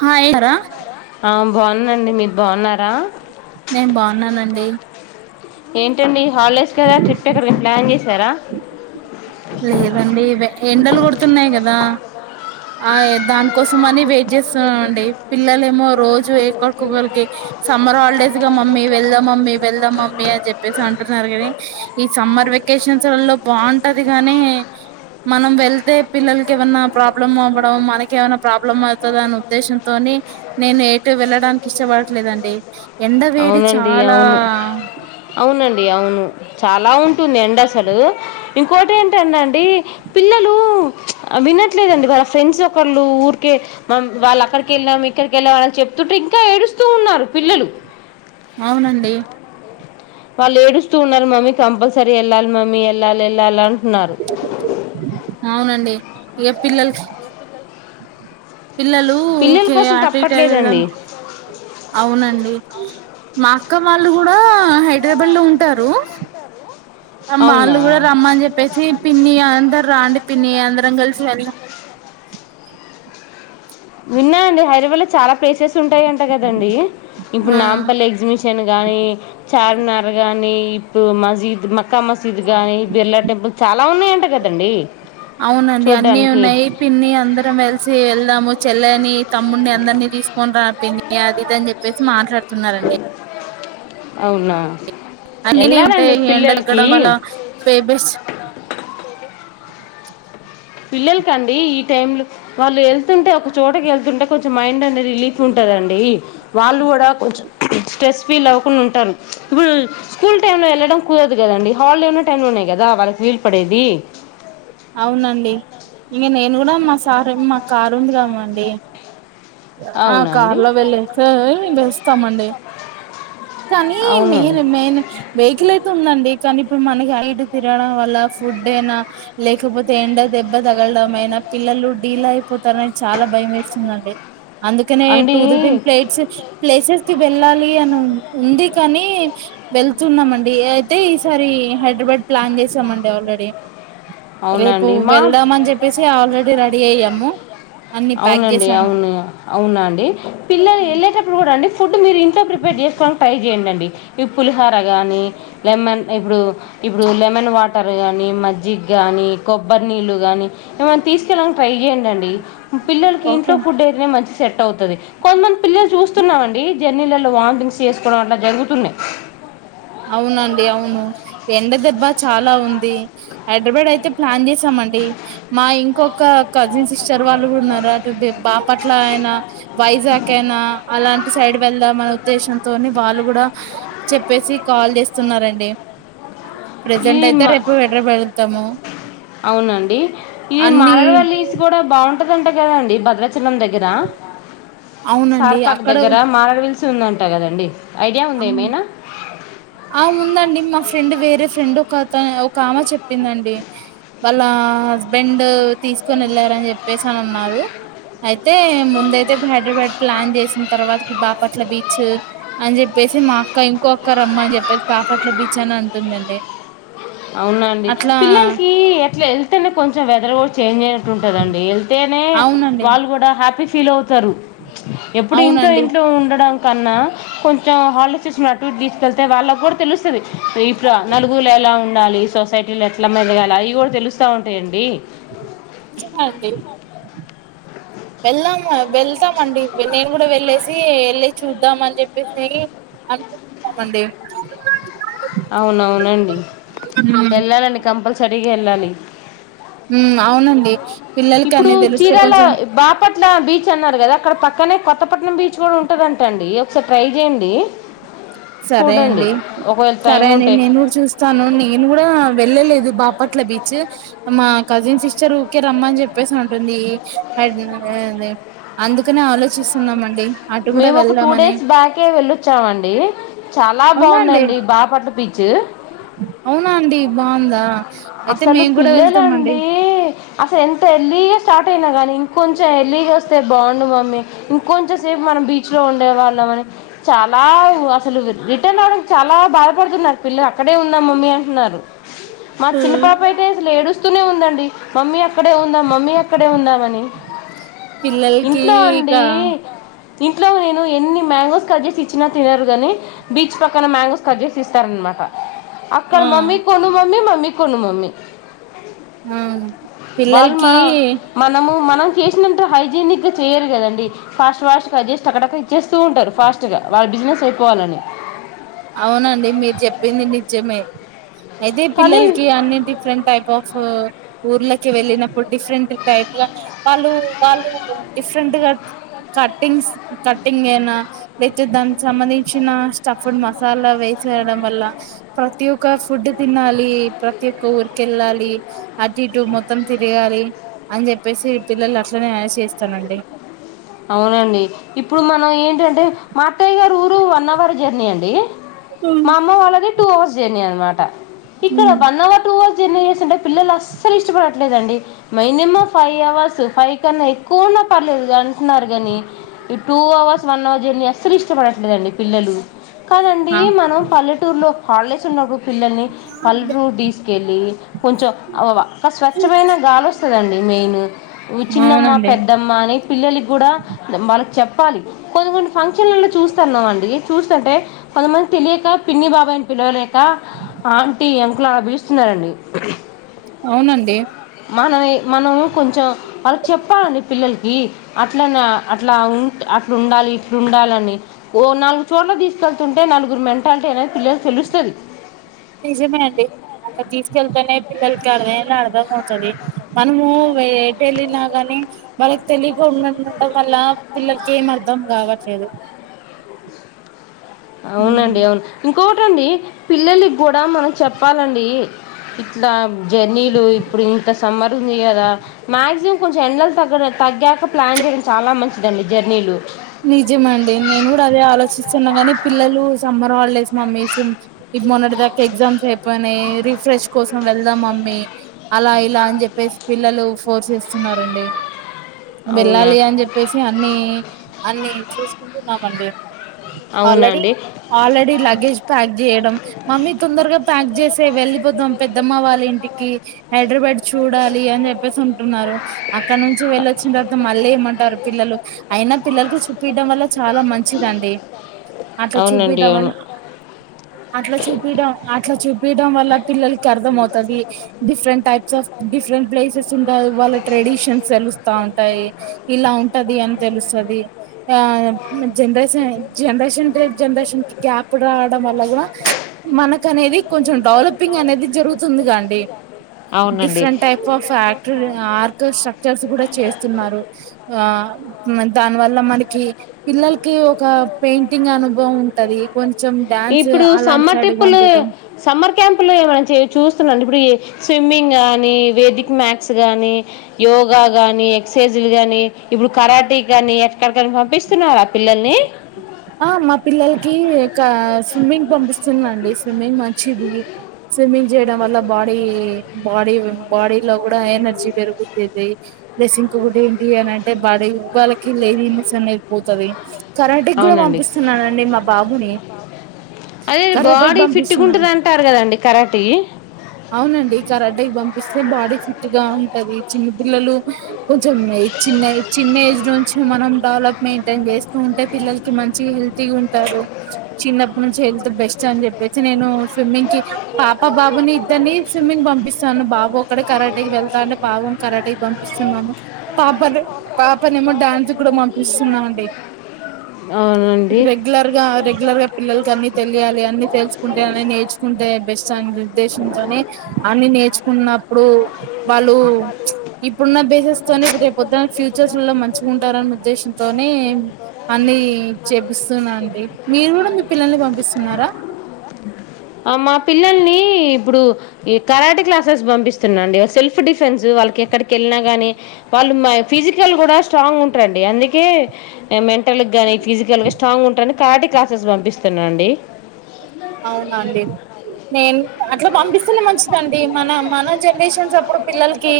Hi రా బాన్నారా బాన్న అండి మీరు బాన్నారా నేను బాగున్నానండి ఏంటండి హాలిడేస్ కదా ట్రిప్ ఎక్కడ ప్లాన్ చేస సరా లేదండి ఇవే ఎండలు కొడుతున్నాయి కదా ఆయ్ దానికోసం అని వెయిట్ చేస్తున్నామండి పిల్లలే ఏమో రోజు ఒకరికొకరికి సమ్మర్ హాలిడేస్ గా మమ్మీ వెళ్దాం వెళ్దాం మమ్మీ వెళ్దాం మమ్మీ అని చెప్పేసి అంటున్నారు కాని ఈ సమ్మర్ వెకేషన్స్ లలో బాంటది అ గానీ మనం వెళ్తే పిల్లల కెమన్నా ప్రాబ్లం అవ్వడం మనక ఏమన్నా ప్రాబ్లం అవుతదా అన్న ఉద్దేశంతోని నేను ఎటు వెళ్ళడానికి ఇష్టపడట్లేదండి ఎండ వేడి అవునండి చాలా అవును అవునండి అవును చాలా ఉంటుంది ఎండ అసలు ఇంకోటేంట అండి పిల్లలు వినట్లేదండి వాళ్ళ ఫ్రెండ్స్ ఒకళ్ళు ఊరికే వాళ్ళు అక్కడికి వెళ్ళాము ఇక్కడికి వెళ్ళామ అని చెప్తుంటే ఇంకా ఏడుస్తూ ఉన్నారు పిల్లలు అవునండి వాళ్ళు ఏడుస్తూ ఉన్నారు మమ్మీ కంపల్సరీ వెళ్ళాలి మమ్మీ వెళ్ళాలి వెళ్ళాలి అంటున్నారు అవునండి ఏ పిల్లలకి పిల్లలు పిల్లల ఊకె కోసం అటు ఇటు ఎల్దమ్ తప్పట్లేదండి అవునండి మా అక్క వాళ్ళు కూడా హైదరాబాద్ లో ఉంటారు. అవునా అమ్మాళ్ళు కూడా రమ్మని చెప్పేసి పిన్ని అందరు రాండి పిన్ని అందరం కలిసి వెళ్దాం. విన్నా అండి హైదరాబాద్ లో చాలా ప్లేసెస్ ఉంటాయింట కదండి ఇప్పుడు ఆ నాంపల్లి ఎగ్జిబిషన్ గానీ చార్మినార్ గాని ఇప్పుడు మజీద్ మక్కా మసీద్ గాని బిర్లా టెంపుల్ చాలా ఉన్నాయంట కదండి. అవునండి అన్ని చూడ్డానికి ఉన్నాయి పిన్ని అందరం వెలిసి వెళ్దాము. చెల్లనీ తమ్ముడిని అందరినీ తీసుకొని రా పిన్ని నే అది ఇది అని చెప్పేసి మాట్లాడత తూన్నారండి అవునా అన్నినే వెళ్ళాలండి ఉంటాయి పిల్లలకి ఎండక్కడం వల ఫేబెస్ పిల్లలకండి ఈ టైమ్లో వాళ్ళు వెళ్తుంటే ఒక చోకటి వెళ్తుంటే కొంచం మైండ్ అనేది రిలీఫ్ ఉంటదండి వాళ్ళు కూడా కొంచెం స్ట్రెస్ ఫీల్ అవ్వకుడా ఉంటారు ఇప్పుడు స్కూల్ టైం లో ఎల్లడం కుదరదు. కుదరదుకదండి హాలిడే ఉన్న టైం లోనే కదా వాళ్ళకి వీలు పడేది. అవునండి ఇంక నేను కూడా మా సార్ మా కారు ఉంది కామండి. ఆ అవునండి కార్లో వెళ్ళితే బెస్ట్ వస్తామండి కానీ అవునండి మెయిన్ మెయిన్ వెహికల్ అయితే ఉందండి కానీ ఇప్పుడు మనకి ఐటు తిరడం వల్ల ఫుడ్ అయినా తూబ్బుతేండా దెబ్బ తగలడం ఎమైనా పిల్లలు డీలే అయిపోత అంతనే చాలా భయం వేస్తుందిండి అందుకనే అండి టూరిజం ప్లేట్స్ ప్లేసెస్ కి వెళ్ళాల పోవాలని ఉంది కాని వెళ్తున్నామండి అయితే ఈసారి హైదరాబాద్ ప్లాన్ చేసామండి ఆల్రెడీ రేపు అవునండి మా వెళ్దాం అని చెప్పేసి ఆల్రెడీ రెడీ అయ్యాము అన్ని ప్యాక్ అవునండి చేసాను అవును అవునండి పిల్లలు వెళ్ళేటప్పుడు కూడా అండి ఫుడ్ ఇప్పుడు మీరు ఇంట్లో ప్రిపేర్ చేసుకోడానికి ట్రై చేయండండి. ఇ పులిహర గాని లెమన్ ఇప్పుడు ఇప్పుడు లెమన్ వాటర్ గాని మజ్జిగ్ గాని కొబ్బరి నీళ్ళు గాని ఏమనా తీసుకెళ్ళడానికి ట్రై చేయండండి. పిల్లలకి ఓకే అండి. ఇంట్లో ఫుడ్ అయితేనే మంచిది. సెట్ అవుతది కొంతమంది పిల్లలు చూస్తున్నామ అండి జర్నీలలో వామిటింగ్స్ చేసుకోవడం అట్లా జరుగుతున్నాయి అవునండి అవును ఎండ దెబ్బా చాలా ఉంది హైదరాబాడ్ అయితే ప్లాన్ చేసామండి మా ఇంకొక కజిన్ సిస్టర్ వాళ్ళు కూడా ఉన్నారు అటు బ్ బాపట్ల ఆయన వైజాకైనా అలాఅన్ సైడ్ వెళదాం అనే ఉద్దేశంతోని వాళ్ళు కూడా చెప్పేసి కాల్ చేస్తున్నరండి ఇది మా వెళ్తాము అవునండి ఇ అన్ని మారవడిస్ కూడా బాగు ఉంటదంట కదండీ భద్రాచే చలం దగ్గర అవునండి సార్పాక్ అక్కడ దగ్గర మార విల్స్ ఉందండి అంటా కదండి ఐడియా అ ఉంది ఏమైనా ఆ ఉందండి మా ఫె ఫ్రెండ్ వేరే ఫ్రెండ్ ఒకత ఒక ఆమే చెప్పిందండి వాళ్ళ హస్బెండ్ తీసుకొని వెళ్ళారని చెప్పేసి అనన్నారు అయితే ముందయితే ఇప్పుడు హైదరాబాద్ ప్లాన్ చేసిన తర్వాత బాపట్ల బీచ్ అని చెప్పి చెప్పేసి మా అక్క ఇంకోఅక్క రమ్మని చెప్పేసి బాపట్ల బీచ్ అని అంటుందండి అవునండి అట్లా పిల్లలకి ఎట్లా వెళ్తేనే కొంచెం వె నిద్ర ఓడ్ చేంజ్ అయినట్టు ఉంటదండి ఏళ్తేనే అవునండి వాళ్ళు కూడా హ్యాపీ ఫిలవ్తు తరు ఎప్పుడు ఇంట్లో అవునండి ఇంట్లో ఉండడానికి కన్నా కొంచెం హాలిడేస్ వచ్చినపుడు అటు ఇటు తీసుకెళ్తే వాళ్ళకి కూడా తెలుస్తుంది ఇప్పుడు నలుగురిలో ఎలా ఉండాలి ఉండాలి సొసైటీలో ఎట్లా మెదగాలి అవి కూడా తెలుస్తా ఉంటాయండి వెళ్ళం వెళ్తామండి నేను కూడా వెళ్ళేసి వెళ్ళి చూద్దాం అని చెప్పేసి అంత మండి అవునవునండి హ్మ్. వెళ్ళాలండి కంపల్సరీ ఎల్లాలి ఉ అవునండి పిల్లలకి ఇప్పుడు అన్నీ తెలిస్తే చీరాల కొంచెం బాపట్ల బీచ్ టె అన్నారు కదా అక్కడ పక్కనే కొత్తపట్నం బీచ్ కూడా ఉంటదంట అండి ఒకసారి ట్రై చేయండి సరే చూడండి అండి ఒకవేళ టైం సరే అండి ఉంటే నేను కూడా చూస్తాను నేను కూడా వెళ్ళలేదు బాపట్ల బీచ్ మా కజిన్ సిస్టర్ ఊకే రమ్మని చెప్పేసి ఉంటుంది అండ్ అందుకనే ఆలోచిస్తున్నామండి అటు కూడా మేము ఒక టూ వెళ్దామని డేస్ బ్యాకే వెళ్ళొచ్చామండి చాలా అవునా అండి బాగుందండి బాపట్ల బీచ్ అవునా అండి బాగుందా అయితే అసలు మేము కూడా వెళ్తామండి పిల్లలండీ అసలు ఎంత ఎర్లీగా స్టార్ట్ అయినా కానీ ఇంకొంచెం ఎర్లీగా వస్తే బాగుండు మమ్మీ ఇంకొంచెం సేపు మనం బీచ్లో ఉండేవాళ్ళం అని చాలా అసలు అంటే నా చాలా బాధపడుతున్నారు పిల్లలు అక్కడే ఉందాం మమ్మీ అంటున్నారు మా చిన్న పాప అయితే అసలు ఏడుస్ తూనే ఉందండి మమ్మీ అ అక్కడే ఉందా మమ్మీ, అక్కడే ఉందామని పిల్లలకి ఇంట్లో ఇక అండీ. ఇంట్లో నేను ఎన్ని మ్యాంగోస్ కట్ చేసి ఇచ్చినా తినరు గానీ, బీచ్ పక్కన మ్యాంగోస్ కట్ చేసి ఇస్తారనమాట. అక్కడ ఆ మమ్మీ కొను మమ్మీ మమ్మీ కొను మమ్మీ హ్మ్ వాళ్ళు మనం మనము మనం చేసినంత హైజీనిక్ గా చెయ్యరు కదండి. ఫాస్ట్ ఫాస్ట్ గా కట్ చేసి టక టక ఇచ్చేస్తూ ఉంటరు ఫాస్ట్ గా వాళ్ళ బిజినెస్ అయిపోవాలని. అవునండి మీరు చెప్పింది నిజమే [unintelligible] అయితే కానీ పిల్లల్కి అన్నీ డిఫరెంట్ టైప్ ఆఫ్ ఊర్ల వెళ్ళినప్పుడు డిఫరెంట్ టైప్ గా వాళ్ళు వాళ్ళు డిఫరెంట్ గా కట్టింగ్స్ కట్టింగ్ ఐనా వెజ్ దానికి సంబంధించిన స్టఫ్ ఫుడ్ మ అలా వేసేయడం వల్ల ప్రతి ఒక ఫుడ్ తినాలి, ప్రతి ఒక్క ఊరికెళ్ళాలి, అటు ఇటు మొత్తం తిరగాలి, అని చెప్పేసి పిల్లలు అట్లనే చేస్తనండి. అవునండి ఇప్పుడు మనం ఏంటంటే మా అత్తయ్య గారి ఊరు వన్ అవర్ జర్నీ అండి. మా అమ్మ వాళ్ళది టూ అవర్స్ జర్నీ అనమాట ఇక్కడ వన్ అవర్ టూ అ జర్నీ చేస్తుంటే పిల్లలు అస్సలు ఇష్టపడట్లేదండి. మినిమం ఫైవ్ అవర్స్ ఫైవ్ కన్నా ఎక్కువున్న పర్లేదు గాని కున్నారు గానీ ఈ two hours, one hour journey, అస్సలు ఇష్టపడట్లేదండి పిల్లలు. కాదండి మనం పల్లెటూరులో హాలిడేస్ ఉన్నప్పు పిల్లల్ని పలుటూరు తీసుకెళ్ళి కొంచెం ఆ స్వచ్చమైన గాలి వస్తదండి. మెయిన్ చిన్నమ్మ, అవునండి పెద్దమ్మ అని పిల్లలి కి కూడా వాళ్ళకి చెప్పాలి. కొన్ని కొన్ని ఫంక్షన్లలో చూస్తన్నాం అండి చూస్తుంటే, కొంతమంది తెలియక పిన్ని, బాబాయని పిలవలేక ఆంటీ, అంకులు అలా పిలుస్తున్నారండి. అవునండి మనమే మనం కొంచెం వాళ్లకి చెప్పాలండి పిల్లలికి అట్లనా అట్లా ఉంట్ అట్ల ఉండాలి ఇట్ల ఉండాలని, ఓ నాలుగు చోట్లకు తీసుకెళ్తుంటే నలుగురు మెంటాలిటీ అనేది పిల్లలకు తెలుస్తది. నిజమే అండి అట్ల తీసుకెళ్తేనే పిల్లలకి [unintelligible] అర్థంగా ఉంటది. మనము ఎటు వెళ్ళినా కాని వాళ్ళకి తెలి [unintelligible] కోపంలా పిల్లలకి ఏం అర్థం కావట్లేదు అవునండి అవును ఇంకో వునండి పిల్లలకి కూడా మనం చెప్పాలండి ఇట్లా జర్నీలు ఇప్పుడు ఇంత సమ్మర్ ఉంది కదా, మాక్సిమం కొంచెం ఎండలు తగ్గడం తగ్గాక ప్లాన్ చేయడం చాలా మంచిదండి జర్నీలు నిజమండి నేను కూడ అదే ఆలోచిస్తున్నా గాని పిల్లలు సమ్మర్ హాలిడేస్ మమ్మీ ఫు మొన్నటి దాకా ఎగ్జామ్స్ అయిపోయినాయి రిఫ్రెష్ కోసం వెళ్దాం మ హుమ్ అలా ఇలా అని చెప్పేసి పిల్లలు ఫోర్స్ చేస్తున్నారండి అవునా వెళ్ళాలి అన్ చెప్పేసి అన్ని చూసుకుంటు ఉన్ననుండికుం ఆల్రెడీ అవునండి ఆల్రెడీ లగేజ్ ప్యాక్ చేయడం మమ్మీ తొందరగా ప్యాక్ చేసి వెళ్ళిపోతాం పెద్దమ్మ వాళ్ళ ఇంటికి హైదరాబ్యాడ్ చూడాలి అని చెప్పేసి ఉంటున్నారు అక్కడ నుంచి వెళ్ళో చ్ [inaudible] మళ్ళీ ఏమంటారో పిల్లలు అయినా పిల్లలతో చూపియడం వల్ల చాలా మంచిదండి అట్లా అవునండి చూపియడం వల్ల అవును అట్లా చూపియడం అట్లా చూపి తీయడంవల్ల పిల్లలకి అర్థమవుతది డిఫరెంట్ టైప్స్ డిఫరెంట్ ప్లేసెస్ ఉంట వాళ్ళ ట్రెడిషన్స్ తెలుస్తా ఉంటాయి ఇలా ఉంటది అని తెలుస్తది ది ఆ generation generation to generation gap రావడం వల్ల కూడా మనకనేది కొంచెం డెవలపింగ్ అనేది జరుగుతుందిగా అండి అవునండి different type of ఫ్యాక్ arc structures కూడా చేస్తున్నారు ఆ.. దాని వల్ల మనకి పిల్లలకి ఒక పెయింటింగ్ అనుభవం ఉంటది కొంత ఇప్పుడు సమ్మర్ ట్రిప్పులు సమ్మర్ క్యాంపులు ఏమైన చూ అసల్ రండి గుడి ఏచ్ స్విమ్మింగ్ ఆనిల్.. వేదిక్ మ్యాత్స్ గాని యోగా గాని ఎక్సర్సైజ్లు గాని ఇప్పుడు కరాటీీ గాని ఎక్కడికన్నా పంపిస్తున్నారా పిల్లల్ని ఆ మా పిల్లలకి కా స్విమ్మింగ్ పంపిస్తుందిండి స్విమ్మింగ్ మంచిది స్విమ్మింగ్ చేయడం వల్ల బాడీ... బాడీ బాడీ లో కూడా ఎనర్జీ పెరుగుతుది ప్లస్ ఇంకోకటి ఏంటి అనంటే పది రూపాయిలకి లేది ఇన్నెస్ అనే పోతది కరాటే అవునండి పంపిస్తున్నానండి మా బాబుని. అదే కరాటికి బాడీ ఫిట్గా పంపిస్తున్నాను. ఉంటుంది అంటారు కదండి కరాటీ అవునండి కరాటికి పంపిస్తే బాడీ ఫిట్టు గా ఉంటది పిల్లలూ కొంచెం ఏజ్ చిన్న చిన్న ఏజ్ నుంచి మనం వాళ్ళకు మైంటైన్ చేస్తూ ఉంటే పిల్లలు మంచి హెల్తీ ఉంటారు చిన్నపనుంచి నుంచి హెల్త్ బెస్ట్ అని చెప్పేసి నేను స్విమ్మింగ్ కి పాప బాబుని ఇద్దరిని స్విమ్మింగ్ పంపిస్తాను బాబు ఒక్కడే కరాటి వెళ్తా అంటే బాబుని కరాటిక్ పంపిస్తున్నాను పాపను పాపనేమో డ్యాన్స్ గూడా పంపిస్తున్నామండి అవునండి రెగ్యులర్ గా రెగ్యులర్ గా పిల్లలకి అన్ని తెలియాలి అన్ని తెలుసుకుంటే అన్ని నేర్చుకుంటే బెస్ట్ అండి ఉద్దేశంతోనే అన్ని నేర్చుకున్నప్పుడు వాళ్ళు. ఇప్పుడున్న బేసెస్ తోని ఇప్పుడు రే పొద్దున్న ఫ్యూచర్స్లో మంచిగుంటారనే ఉద్దేశంతోనే అన్ని చేపిస్తునండి మీరు కూడా మీ పిల్లల్ని పంపిస్తున్నారా అ మా పిల్లల్ని ఇప్పుడు ఈ కరాటి క్లాసెస్ పంపిస్తున్నాండి ఒక అ సెల్ఫ్ ఫ్ డిఫెన్స్ వాళ్ళకి ఎక్కడికి వెళ్ళినా గానీ వాళ్ళు మ ఫిజికల్ కూడా స్ట్రాంగుంటారండి అందుకే.. మెంటల్ గాని ఫిసికల్గా స్ట్రాంగ్ ఉంటారని తర్డ్ క్లాసెస్ కీ పంపిస్తున్నాండి ఆవునండి. నేను అట్ల పంపిస్ అప్పుడు పిల్లలకి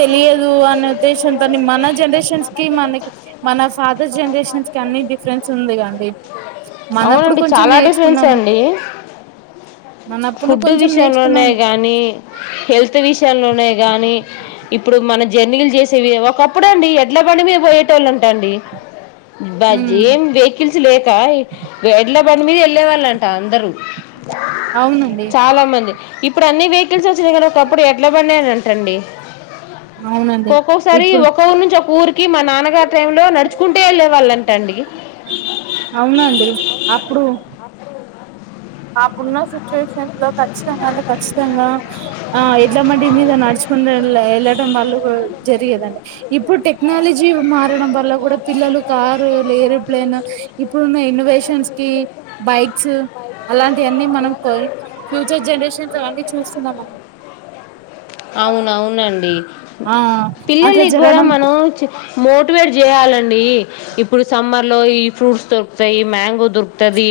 తెలియదు అనే ఉద్దేశంతోని మన జనరేషన్స్ కి మనకి మన ఫాదర్ జనరేషన్స్ కి అన్ని డిఫరెన్స్ ఉంది కండి మనప్పుడు అవునండి చాలా డిఫరెన్స అండి మన అప్పును కొంచం నేర్చుకున్నామ్ గాని హెల్త్ విషయంలోనే గాని ఇప్పుడు మన జంర్లీ ఒక అప్పుడండి ఎడ్ల బండి మీద పోయేటోలు అంట అండి బజ్ ఉమ్ ఏం వెహికల్స్ లేక ఎడ్ల బండి మీద వెళ్ళే వాళ్ళంట టా అందరూ అవునండి చాలా మంది ఇప్ ఇప్పుడు అన్ని వెహికల్స్ వచ్చినయి కానీ ఒకప్పుడు ఎడ్ల బండే అంటండి అవునండి ఒక్కోసారి ఇప్పుడు ఒకార్ ఊరు నుంచి ఒక ఊరికి మా నాన్నగారి టై లో నడుచుకుంటే వెళ్ళే వాళ్ళం టండి అవునండి అప్పుడు అప్పుడున్న సిచ్యువేషన్స్ లో ఖచ్చితంగాంట ఖచ్చితం తంగా ఆ ఎడ్ల బండి మీద నడుచుకుని వెళ్ళడం వల్ల జరిగేదండి ఇప్పుడు టెక్నాలజీ మారడం వల్ల కూడా పిల్లలు కారు ఏరోప్లేన్ ఇప్పుడున్న ఇన్నోవేషన్స్ కి బైక్స్ అలాంటియన్నీ మనం కో ఫ్యూచర్ జనరేషన్స్ అవన్నీ చూస్తున్నాం అవునవునండి అట్లా పిల్లలకి కూడా జరగడం మనం చి మోటివేట్ చేయాలండి ఇప్పుడు సమ్మర్ లో ఈ ఫ్రూట్స్ దొరుకుతాయి మ్యాంగో దొరుకుతది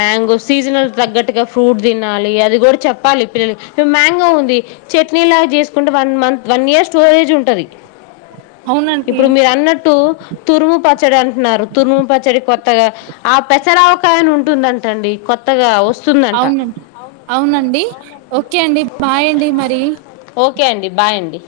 మ్యాంగో సీజనల్ తగ్గట్టుగా ఫ్రూట్ తినాలి అది కూడా చెప్పాలి పిల్లలకి మ్యాంగో ఉంది చెట్ ట్నీ లాగా చేసుకుంటే one month one year storage ఉంటది అవునండి ఇప్పుడు మీరు అన్నట్టు తురుము పచ్చడి అంటున్నారు తురుము పచ్చడి కొత్తగా ఆ పెసరావకాయని ఉంటుందంట అండి కొత్తగా వస్తుందంట అవునండి అవునండి ఓకే అండి బాయ్ అండి మరి ఓకే అండి బాయ్ అండి